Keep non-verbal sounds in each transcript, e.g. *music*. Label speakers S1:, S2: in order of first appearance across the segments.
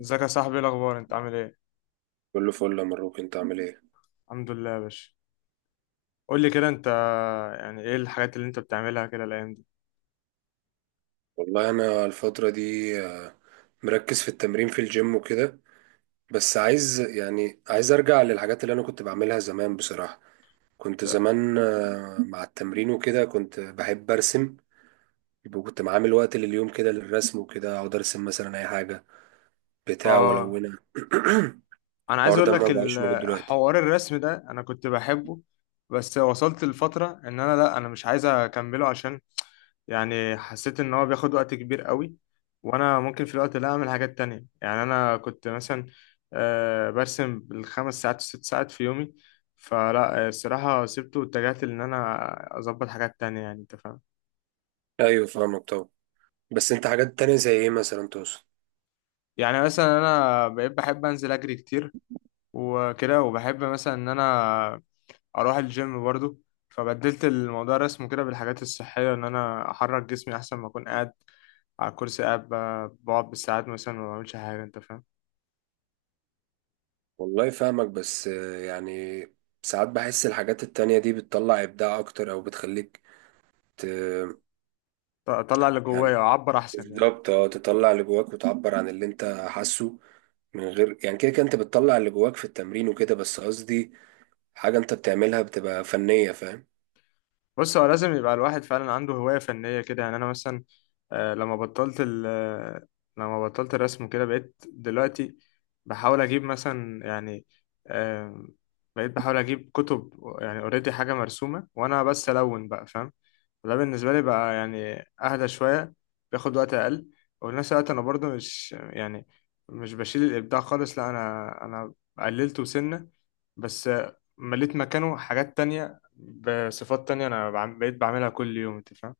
S1: ازيك يا صاحبي؟ ايه الاخبار؟ انت عامل ايه؟
S2: كله فل يا مروك، انت عامل ايه؟
S1: الحمد لله يا باشا. قول لي كده انت، يعني ايه الحاجات اللي انت بتعملها كده الايام دي؟
S2: والله انا الفترة دي آه، مركز في التمرين في الجيم وكده. بس عايز، يعني عايز ارجع للحاجات اللي انا كنت بعملها زمان بصراحة. كنت زمان مع التمرين وكده كنت بحب ارسم. يبقى كنت عامل وقت لليوم كده للرسم وكده، اقعد ارسم مثلا اي حاجة بتاع
S1: اه،
S2: والونها. *clears throat*
S1: انا عايز
S2: الحوار
S1: اقول
S2: ده ما
S1: لك
S2: بقاش موجود دلوقتي.
S1: حوار الرسم ده انا كنت بحبه، بس وصلت لفترة ان انا لا، انا مش عايز اكمله، عشان يعني حسيت ان هو بياخد وقت كبير قوي، وانا ممكن في الوقت ده اعمل حاجات تانية. يعني انا كنت مثلا برسم بالخمس ساعات وست ساعات في يومي، فلا الصراحة سبته واتجهت ان انا اظبط حاجات تانية، يعني انت فاهم.
S2: ايوه فاهمك طبعا، بس انت حاجات تانية زي ايه مثلا تقصد؟
S1: يعني مثلا انا بقيت بحب انزل اجري كتير وكده، وبحب مثلا ان انا اروح الجيم برضو، فبدلت الموضوع رسمه كده بالحاجات الصحيه، ان انا احرك جسمي احسن ما اكون قاعد على الكرسي، قاعد بقعد بالساعات مثلا وما بعملش حاجه، انت فاهم.
S2: والله فاهمك، بس يعني ساعات بحس الحاجات التانية دي بتطلع إبداع أكتر أو بتخليك ت...
S1: اطلع اللي
S2: يعني
S1: جوايا واعبر احسن يعني.
S2: بالظبط، اه تطلع اللي جواك وتعبر عن اللي أنت حاسه من غير، يعني كده كده أنت بتطلع اللي جواك في التمرين وكده، بس قصدي حاجة أنت بتعملها بتبقى فنية، فاهم؟
S1: بص، هو لازم يبقى الواحد فعلا عنده هواية فنية كده. يعني أنا مثلا لما بطلت ال آه، لما بطلت الرسم كده، بقيت دلوقتي بحاول أجيب مثلا، يعني آم، بقيت بحاول أجيب كتب، يعني أوريدي حاجة مرسومة وأنا بس ألون بقى، فاهم؟ وده بالنسبة لي بقى يعني أهدى شوية، بياخد وقت أقل. وفي نفس الوقت أنا برضو مش يعني مش بشيل الإبداع خالص، لا أنا قللته سنة بس، مليت مكانه حاجات تانية بصفات تانية أنا بقيت بعملها كل يوم، أنت فاهم.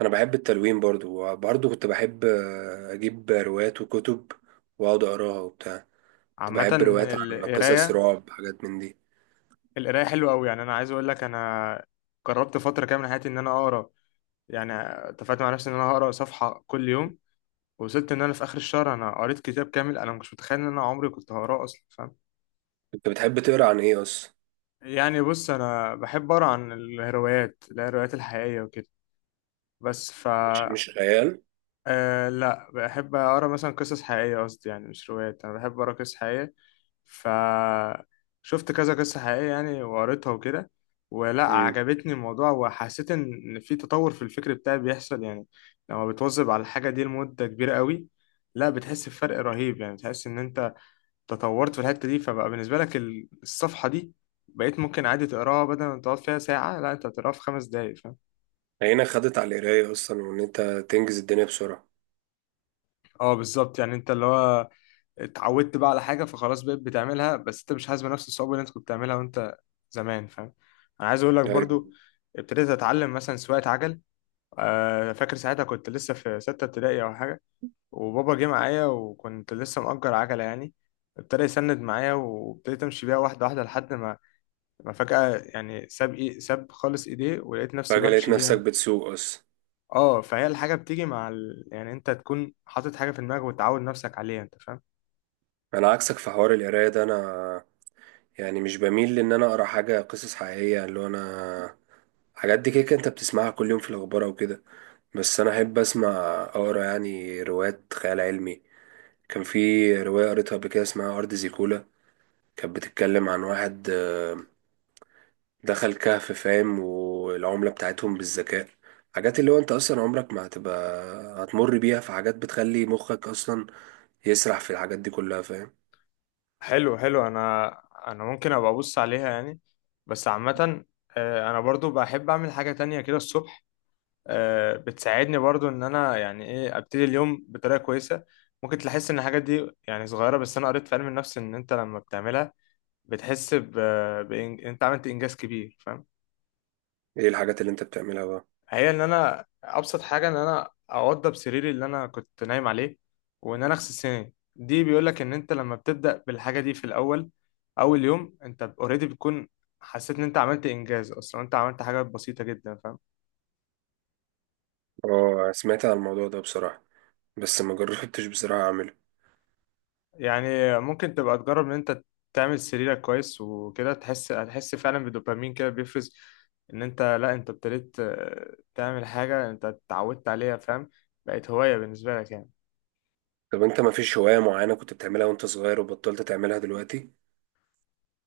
S2: أنا بحب التلوين برضو، وبرضو كنت بحب أجيب روايات وكتب وأقعد أقراها وبتاع. كنت
S1: عامة
S2: بحب روايات عن قصص
S1: القراية،
S2: رعب، حاجات من دي.
S1: القراية حلوة أوي. يعني أنا عايز أقول لك، أنا جربت فترة كاملة من حياتي إن أنا أقرأ. يعني اتفقت مع نفسي إن أنا هقرأ صفحة كل يوم، وصلت إن أنا في آخر الشهر أنا قريت كتاب كامل، أنا مش متخيل إن أنا عمري كنت هقراه أصلا، فاهم؟
S2: أنت بتحب تقرا عن إيه أصلا؟
S1: يعني بص، انا بحب اقرا عن الهروايات الحقيقيه وكده، بس ف،
S2: مش خيال.
S1: آه لا، بحب اقرا مثلا قصص حقيقيه، قصدي يعني مش روايات، انا بحب اقرا قصص حقيقيه. ف شفت كذا قصه حقيقيه يعني وقريتها وكده، ولا عجبتني الموضوع، وحسيت إن في تطور في الفكر بتاعي بيحصل يعني. لما بتواظب على الحاجه دي لمده كبيره قوي، لا بتحس بفرق رهيب، يعني بتحس ان انت تطورت في الحتة دي، فبقى بالنسبة لك الصفحة دي بقيت ممكن عادي تقراها بدل ما تقعد فيها ساعة، لا انت هتقراها في خمس دقايق، فاهم؟
S2: هنا خدت على القراية أصلا، وإن أنت تنجز الدنيا بسرعة.
S1: اه بالظبط. يعني انت اللي هو اتعودت بقى على حاجة، فخلاص بقيت بتعملها، بس انت مش حاسس بنفس الصعوبة اللي انت كنت بتعملها وانت زمان، فاهم؟ انا عايز اقول لك
S2: أيوة.
S1: برضو، ابتديت اتعلم مثلا سواقة عجل، فاكر ساعتها كنت لسه في ستة ابتدائي او حاجة، وبابا جه معايا وكنت لسه مأجر عجلة يعني. ابتدى يسند معايا وابتديت امشي بيها واحدة واحدة، لحد ما انا فجأة يعني ساب خالص ايديه، ولقيت نفسي
S2: فجأة لقيت
S1: بمشي
S2: نفسك
S1: بيها.
S2: بتسوق أصلا.
S1: اه، فهي الحاجة بتيجي مع يعني انت تكون حاطط حاجة في دماغك وتعود نفسك عليها، انت فاهم.
S2: أنا عكسك في حوار القراية ده. أنا يعني مش بميل لإن أنا أقرأ حاجة قصص حقيقية، اللي هو أنا حاجات دي كده كده أنت بتسمعها كل يوم في الأخبار أو كده. بس أنا أحب أسمع، أقرأ يعني روايات خيال علمي. كان في رواية قريتها قبل كده اسمها أرض زيكولا. كانت بتتكلم عن واحد دخل كهف، فاهم، والعملة بتاعتهم بالذكاء. حاجات اللي هو انت اصلا عمرك ما هتبقى هتمر بيها، في حاجات بتخلي مخك اصلا يسرح في الحاجات دي كلها، فاهم؟
S1: حلو. انا انا ممكن ابقى ابص عليها يعني، بس عامة انا برضو بحب اعمل حاجة تانية كده الصبح، بتساعدني برضو ان انا يعني ايه ابتدي اليوم بطريقة كويسة. ممكن تحس ان الحاجات دي يعني صغيرة، بس انا قريت في علم النفس ان انت لما بتعملها بتحس ب... انت عملت انجاز كبير، فاهم؟
S2: ايه الحاجات اللي انت بتعملها بقى؟
S1: هي ان انا ابسط حاجه، ان انا اوضب سريري اللي انا كنت نايم عليه، وان انا اغسل سناني. دي بيقول لك ان انت لما بتبدا بالحاجه دي في الاول، اول يوم انت اوريدي بتكون حسيت ان انت عملت انجاز، اصلا انت عملت حاجه بسيطه جدا، فاهم؟
S2: اه، سمعت عن الموضوع ده بصراحة، بس ما جربتش بصراحة اعمله.
S1: يعني ممكن تبقى تجرب ان انت تعمل سريرك كويس وكده، تحس، هتحس فعلا بدوبامين كده بيفرز، ان انت لا، انت ابتديت تعمل حاجه انت اتعودت عليها، فاهم؟ بقت هوايه بالنسبه لك يعني.
S2: طب انت ما فيش هواية معينة كنت بتعملها وانت صغير وبطلت تعملها دلوقتي؟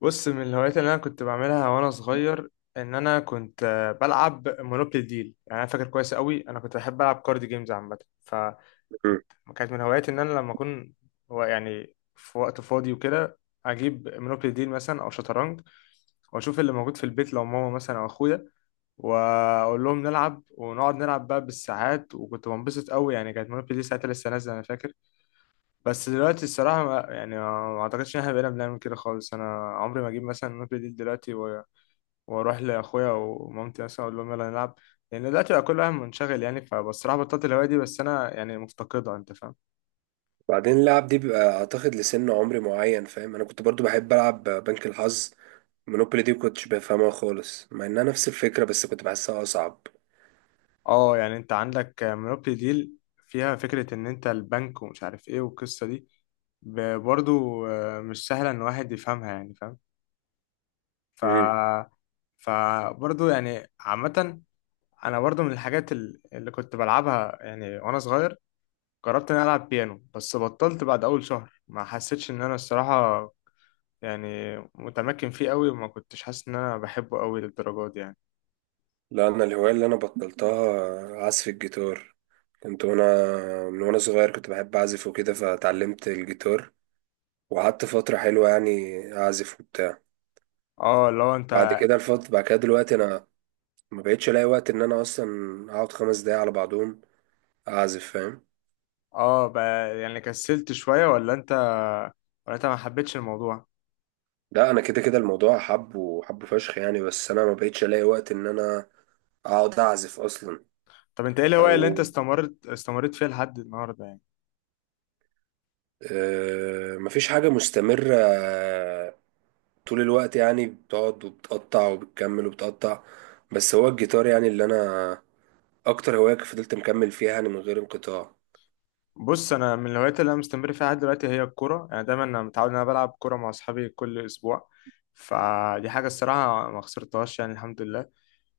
S1: بص، من الهوايات اللي انا كنت بعملها وانا صغير، ان انا كنت بلعب مونوبولي ديل. يعني انا فاكر كويس قوي، انا كنت بحب العب كارد جيمز عامه،
S2: مم.
S1: فكنت كانت من هواياتي ان انا لما اكون، هو يعني في وقت فاضي وكده، اجيب مونوبولي ديل مثلا او شطرنج، واشوف اللي موجود في البيت، لو ماما مثلا او اخويا، واقول لهم نلعب، ونقعد نلعب بقى بالساعات، وكنت بنبسط قوي يعني. كانت مونوبولي دي ساعتها لسه نازله، انا فاكر. بس دلوقتي الصراحة ما يعني ما أعتقدش إن إحنا بقينا بنعمل كده خالص. أنا عمري ما أجيب مثلا نوت دي دلوقتي وأروح لأخويا ومامتي مثلا أقول لهم يلا نلعب، لأن دلوقتي بقى كل واحد منشغل يعني. فبصراحة بطلت الهواية دي، بس أنا يعني مفتقدها، أنت فاهم.
S2: بعدين اللعب دي بيبقى اعتقد لسن عمري معين، فاهم. انا كنت برضو بحب العب بنك الحظ. مونوبولي دي كنتش بفهمها خالص، مع انها نفس الفكرة بس كنت بحسها اصعب.
S1: أه، يعني أنت عندك مونوبولي ديل، فيها فكرة إن أنت البنك ومش عارف إيه والقصة دي، برضو مش سهلة إن واحد يفهمها يعني، فاهم؟
S2: مم.
S1: ف فبرضو يعني عامة، أنا برضو من الحاجات اللي كنت بلعبها يعني وأنا صغير، جربت اني العب بيانو، بس بطلت بعد اول شهر، ما حسيتش ان انا الصراحه يعني متمكن فيه قوي، وما كنتش حاسس ان انا بحبه قوي للدرجه دي يعني.
S2: لا، انا الهوايه اللي انا بطلتها عزف الجيتار. كنت وانا، من وانا صغير كنت بحب اعزف وكده، فتعلمت الجيتار وقعدت فتره حلوه يعني اعزف وبتاع.
S1: اه لو انت،
S2: بعد كده الفتره، بعد كده دلوقتي انا ما بقتش الاقي وقت ان انا اصلا اقعد خمس دقايق على بعضهم اعزف، فاهم.
S1: اه يعني كسلت شويه، ولا انت، ولا انت ما حبيتش الموضوع؟
S2: لا انا كده كده الموضوع حب وحب فشخ يعني، بس انا ما بقتش الاقي وقت ان انا اقعد اعزف اصلا.
S1: طب انت ايه الهوايه اللي انت
S2: او
S1: استمريت فيها لحد النهارده يعني؟
S2: مفيش حاجه مستمره طول الوقت، يعني بتقعد وبتقطع وبتكمل وبتقطع، بس هو الجيتار يعني اللي انا اكتر هواية فضلت مكمل فيها يعني من غير انقطاع.
S1: بص، انا من الهوايات اللي انا مستمر فيها لحد دلوقتي هي الكوره. يعني دايما انا متعود ان انا بلعب كوره مع اصحابي كل اسبوع، فدي حاجه الصراحه ما خسرتهاش يعني، الحمد لله.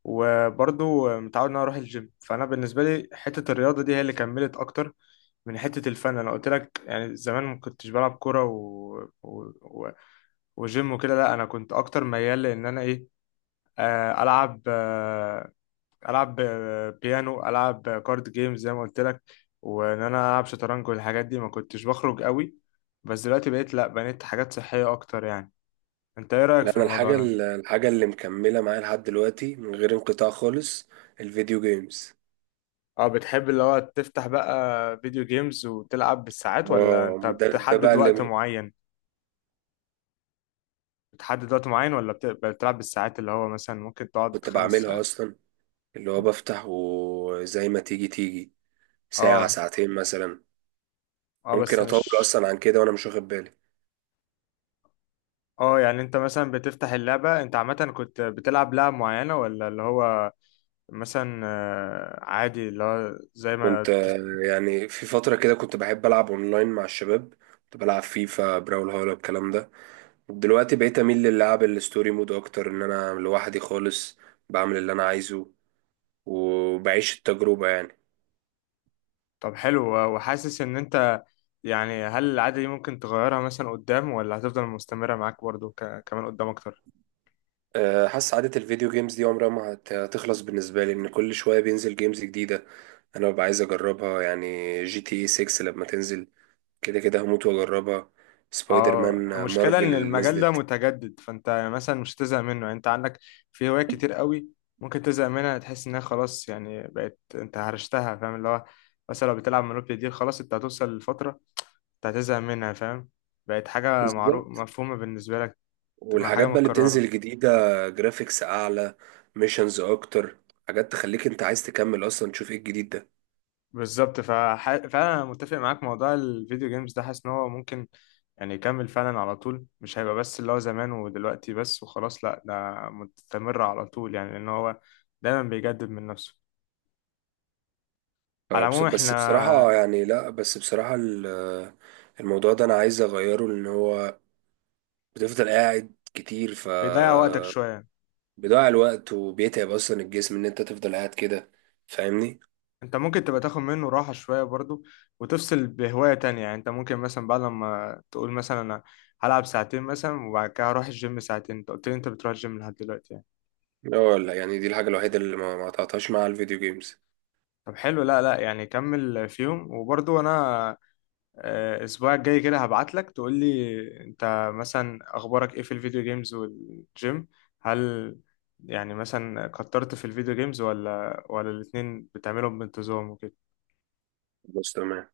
S1: وبرضه متعود ان انا اروح الجيم، فانا بالنسبه لي حته الرياضه دي هي اللي كملت اكتر من حته الفن. انا قلت لك يعني زمان ما كنتش بلعب كوره و... و... وجيم وكده، لا انا كنت اكتر ميال لان انا ايه، العب العب بيانو، العب كارد جيمز زي ما قلت لك، وان انا العب شطرنج والحاجات دي، ما كنتش بخرج قوي. بس دلوقتي بقيت لا، بنيت حاجات صحيه اكتر يعني. انت ايه رايك
S2: لا،
S1: في
S2: انا
S1: الموضوع
S2: الحاجة
S1: ده؟
S2: الحاجة اللي مكملة معايا لحد دلوقتي من غير انقطاع خالص، الفيديو جيمز.
S1: اه، بتحب اللي هو تفتح بقى فيديو جيمز وتلعب بالساعات، ولا انت
S2: واو، ده بقى
S1: بتحدد وقت
S2: اللي
S1: معين؟ بتحدد وقت معين ولا بتلعب بالساعات، اللي هو مثلا ممكن تقعد
S2: كنت
S1: خمس
S2: بعملها
S1: ساعات؟
S2: اصلا، اللي هو بفتح وزي ما تيجي تيجي، ساعة
S1: اه،
S2: ساعتين مثلا.
S1: اه
S2: ممكن
S1: بس
S2: اطول
S1: مش،
S2: اصلا عن كده وانا مش واخد بالي.
S1: اه يعني انت مثلا بتفتح اللعبة، انت عامة كنت بتلعب لعبة معينة، ولا اللي هو مثلا عادي اللي هو زي
S2: كنت
S1: ما
S2: يعني في فترة كده كنت بحب ألعب أونلاين مع الشباب. كنت بلعب فيفا، براول هولا، الكلام ده. دلوقتي بقيت أميل للعب الستوري مود أكتر، إن أنا لوحدي خالص بعمل اللي أنا عايزه وبعيش التجربة يعني.
S1: طب حلو. وحاسس ان انت، يعني هل العادة دي ممكن تغيرها مثلا قدام، ولا هتفضل مستمرة معاك برضو كمان قدام اكتر؟
S2: حاسس عادة الفيديو جيمز دي عمرها ما هتخلص بالنسبة لي، إن كل شوية بينزل جيمز جديدة أنا ببقى عايز أجربها يعني. جي تي اي 6 لما تنزل كده كده هموت وأجربها. سبايدر
S1: اه،
S2: مان
S1: المشكلة
S2: مارفل
S1: ان
S2: اللي
S1: المجال ده
S2: نزلت.
S1: متجدد، فانت مثلا مش هتزهق منه. يعني انت عندك في هوايات كتير قوي ممكن تزهق منها، تحس انها خلاص يعني بقت انت هرشتها، فاهم؟ اللي هو مثلا لو بتلعب مونوبولي دي، خلاص انت هتوصل لفترة انت هتزهق منها، فاهم؟ بقت حاجة معروف
S2: بالظبط.
S1: مفهومة بالنسبة لك، تبقى حاجة
S2: والحاجات بقى اللي
S1: متكررة.
S2: بتنزل جديدة، جرافيكس أعلى، ميشنز أكتر، حاجات تخليك أنت عايز تكمل أصلا تشوف إيه الجديد ده.
S1: بالظبط. فانا متفق معاك، موضوع الفيديو جيمز ده حاسس ان هو ممكن يعني يكمل فعلا على طول، مش هيبقى بس اللي هو زمان ودلوقتي بس وخلاص، لا ده مستمر على طول يعني، لأن هو دايما بيجدد من نفسه. على
S2: فبس-
S1: العموم
S2: بس
S1: احنا،
S2: بصراحة يعني، لأ بس بصراحة الموضوع ده أنا عايز أغيره، لأن هو بتفضل قاعد كتير، ف
S1: بيضيع وقتك شوية،
S2: بيضيع الوقت وبيتعب أصلا الجسم إن أنت تفضل قاعد كده، فاهمني؟
S1: انت ممكن تبقى تاخد منه راحة شوية برضو، وتفصل بهواية تانية. يعني انت ممكن مثلا بعد لما تقول مثلا انا هلعب ساعتين مثلا، وبعد كده هروح الجيم ساعتين، انت قلت لي انت بتروح الجيم لحد دلوقتي يعني.
S2: اه لا، ولا يعني دي الحاجة الوحيدة اللي ما قطعتهاش مع الفيديو جيمز.
S1: طب حلو، لا، لا، يعني كمل فيهم. وبرضو انا الاسبوع الجاي كده هبعت لك تقول لي انت مثلا اخبارك ايه في الفيديو جيمز والجيم، هل يعني مثلا كترت في الفيديو جيمز، ولا الاتنين بتعملهم بانتظام وكده؟
S2: بس تمام.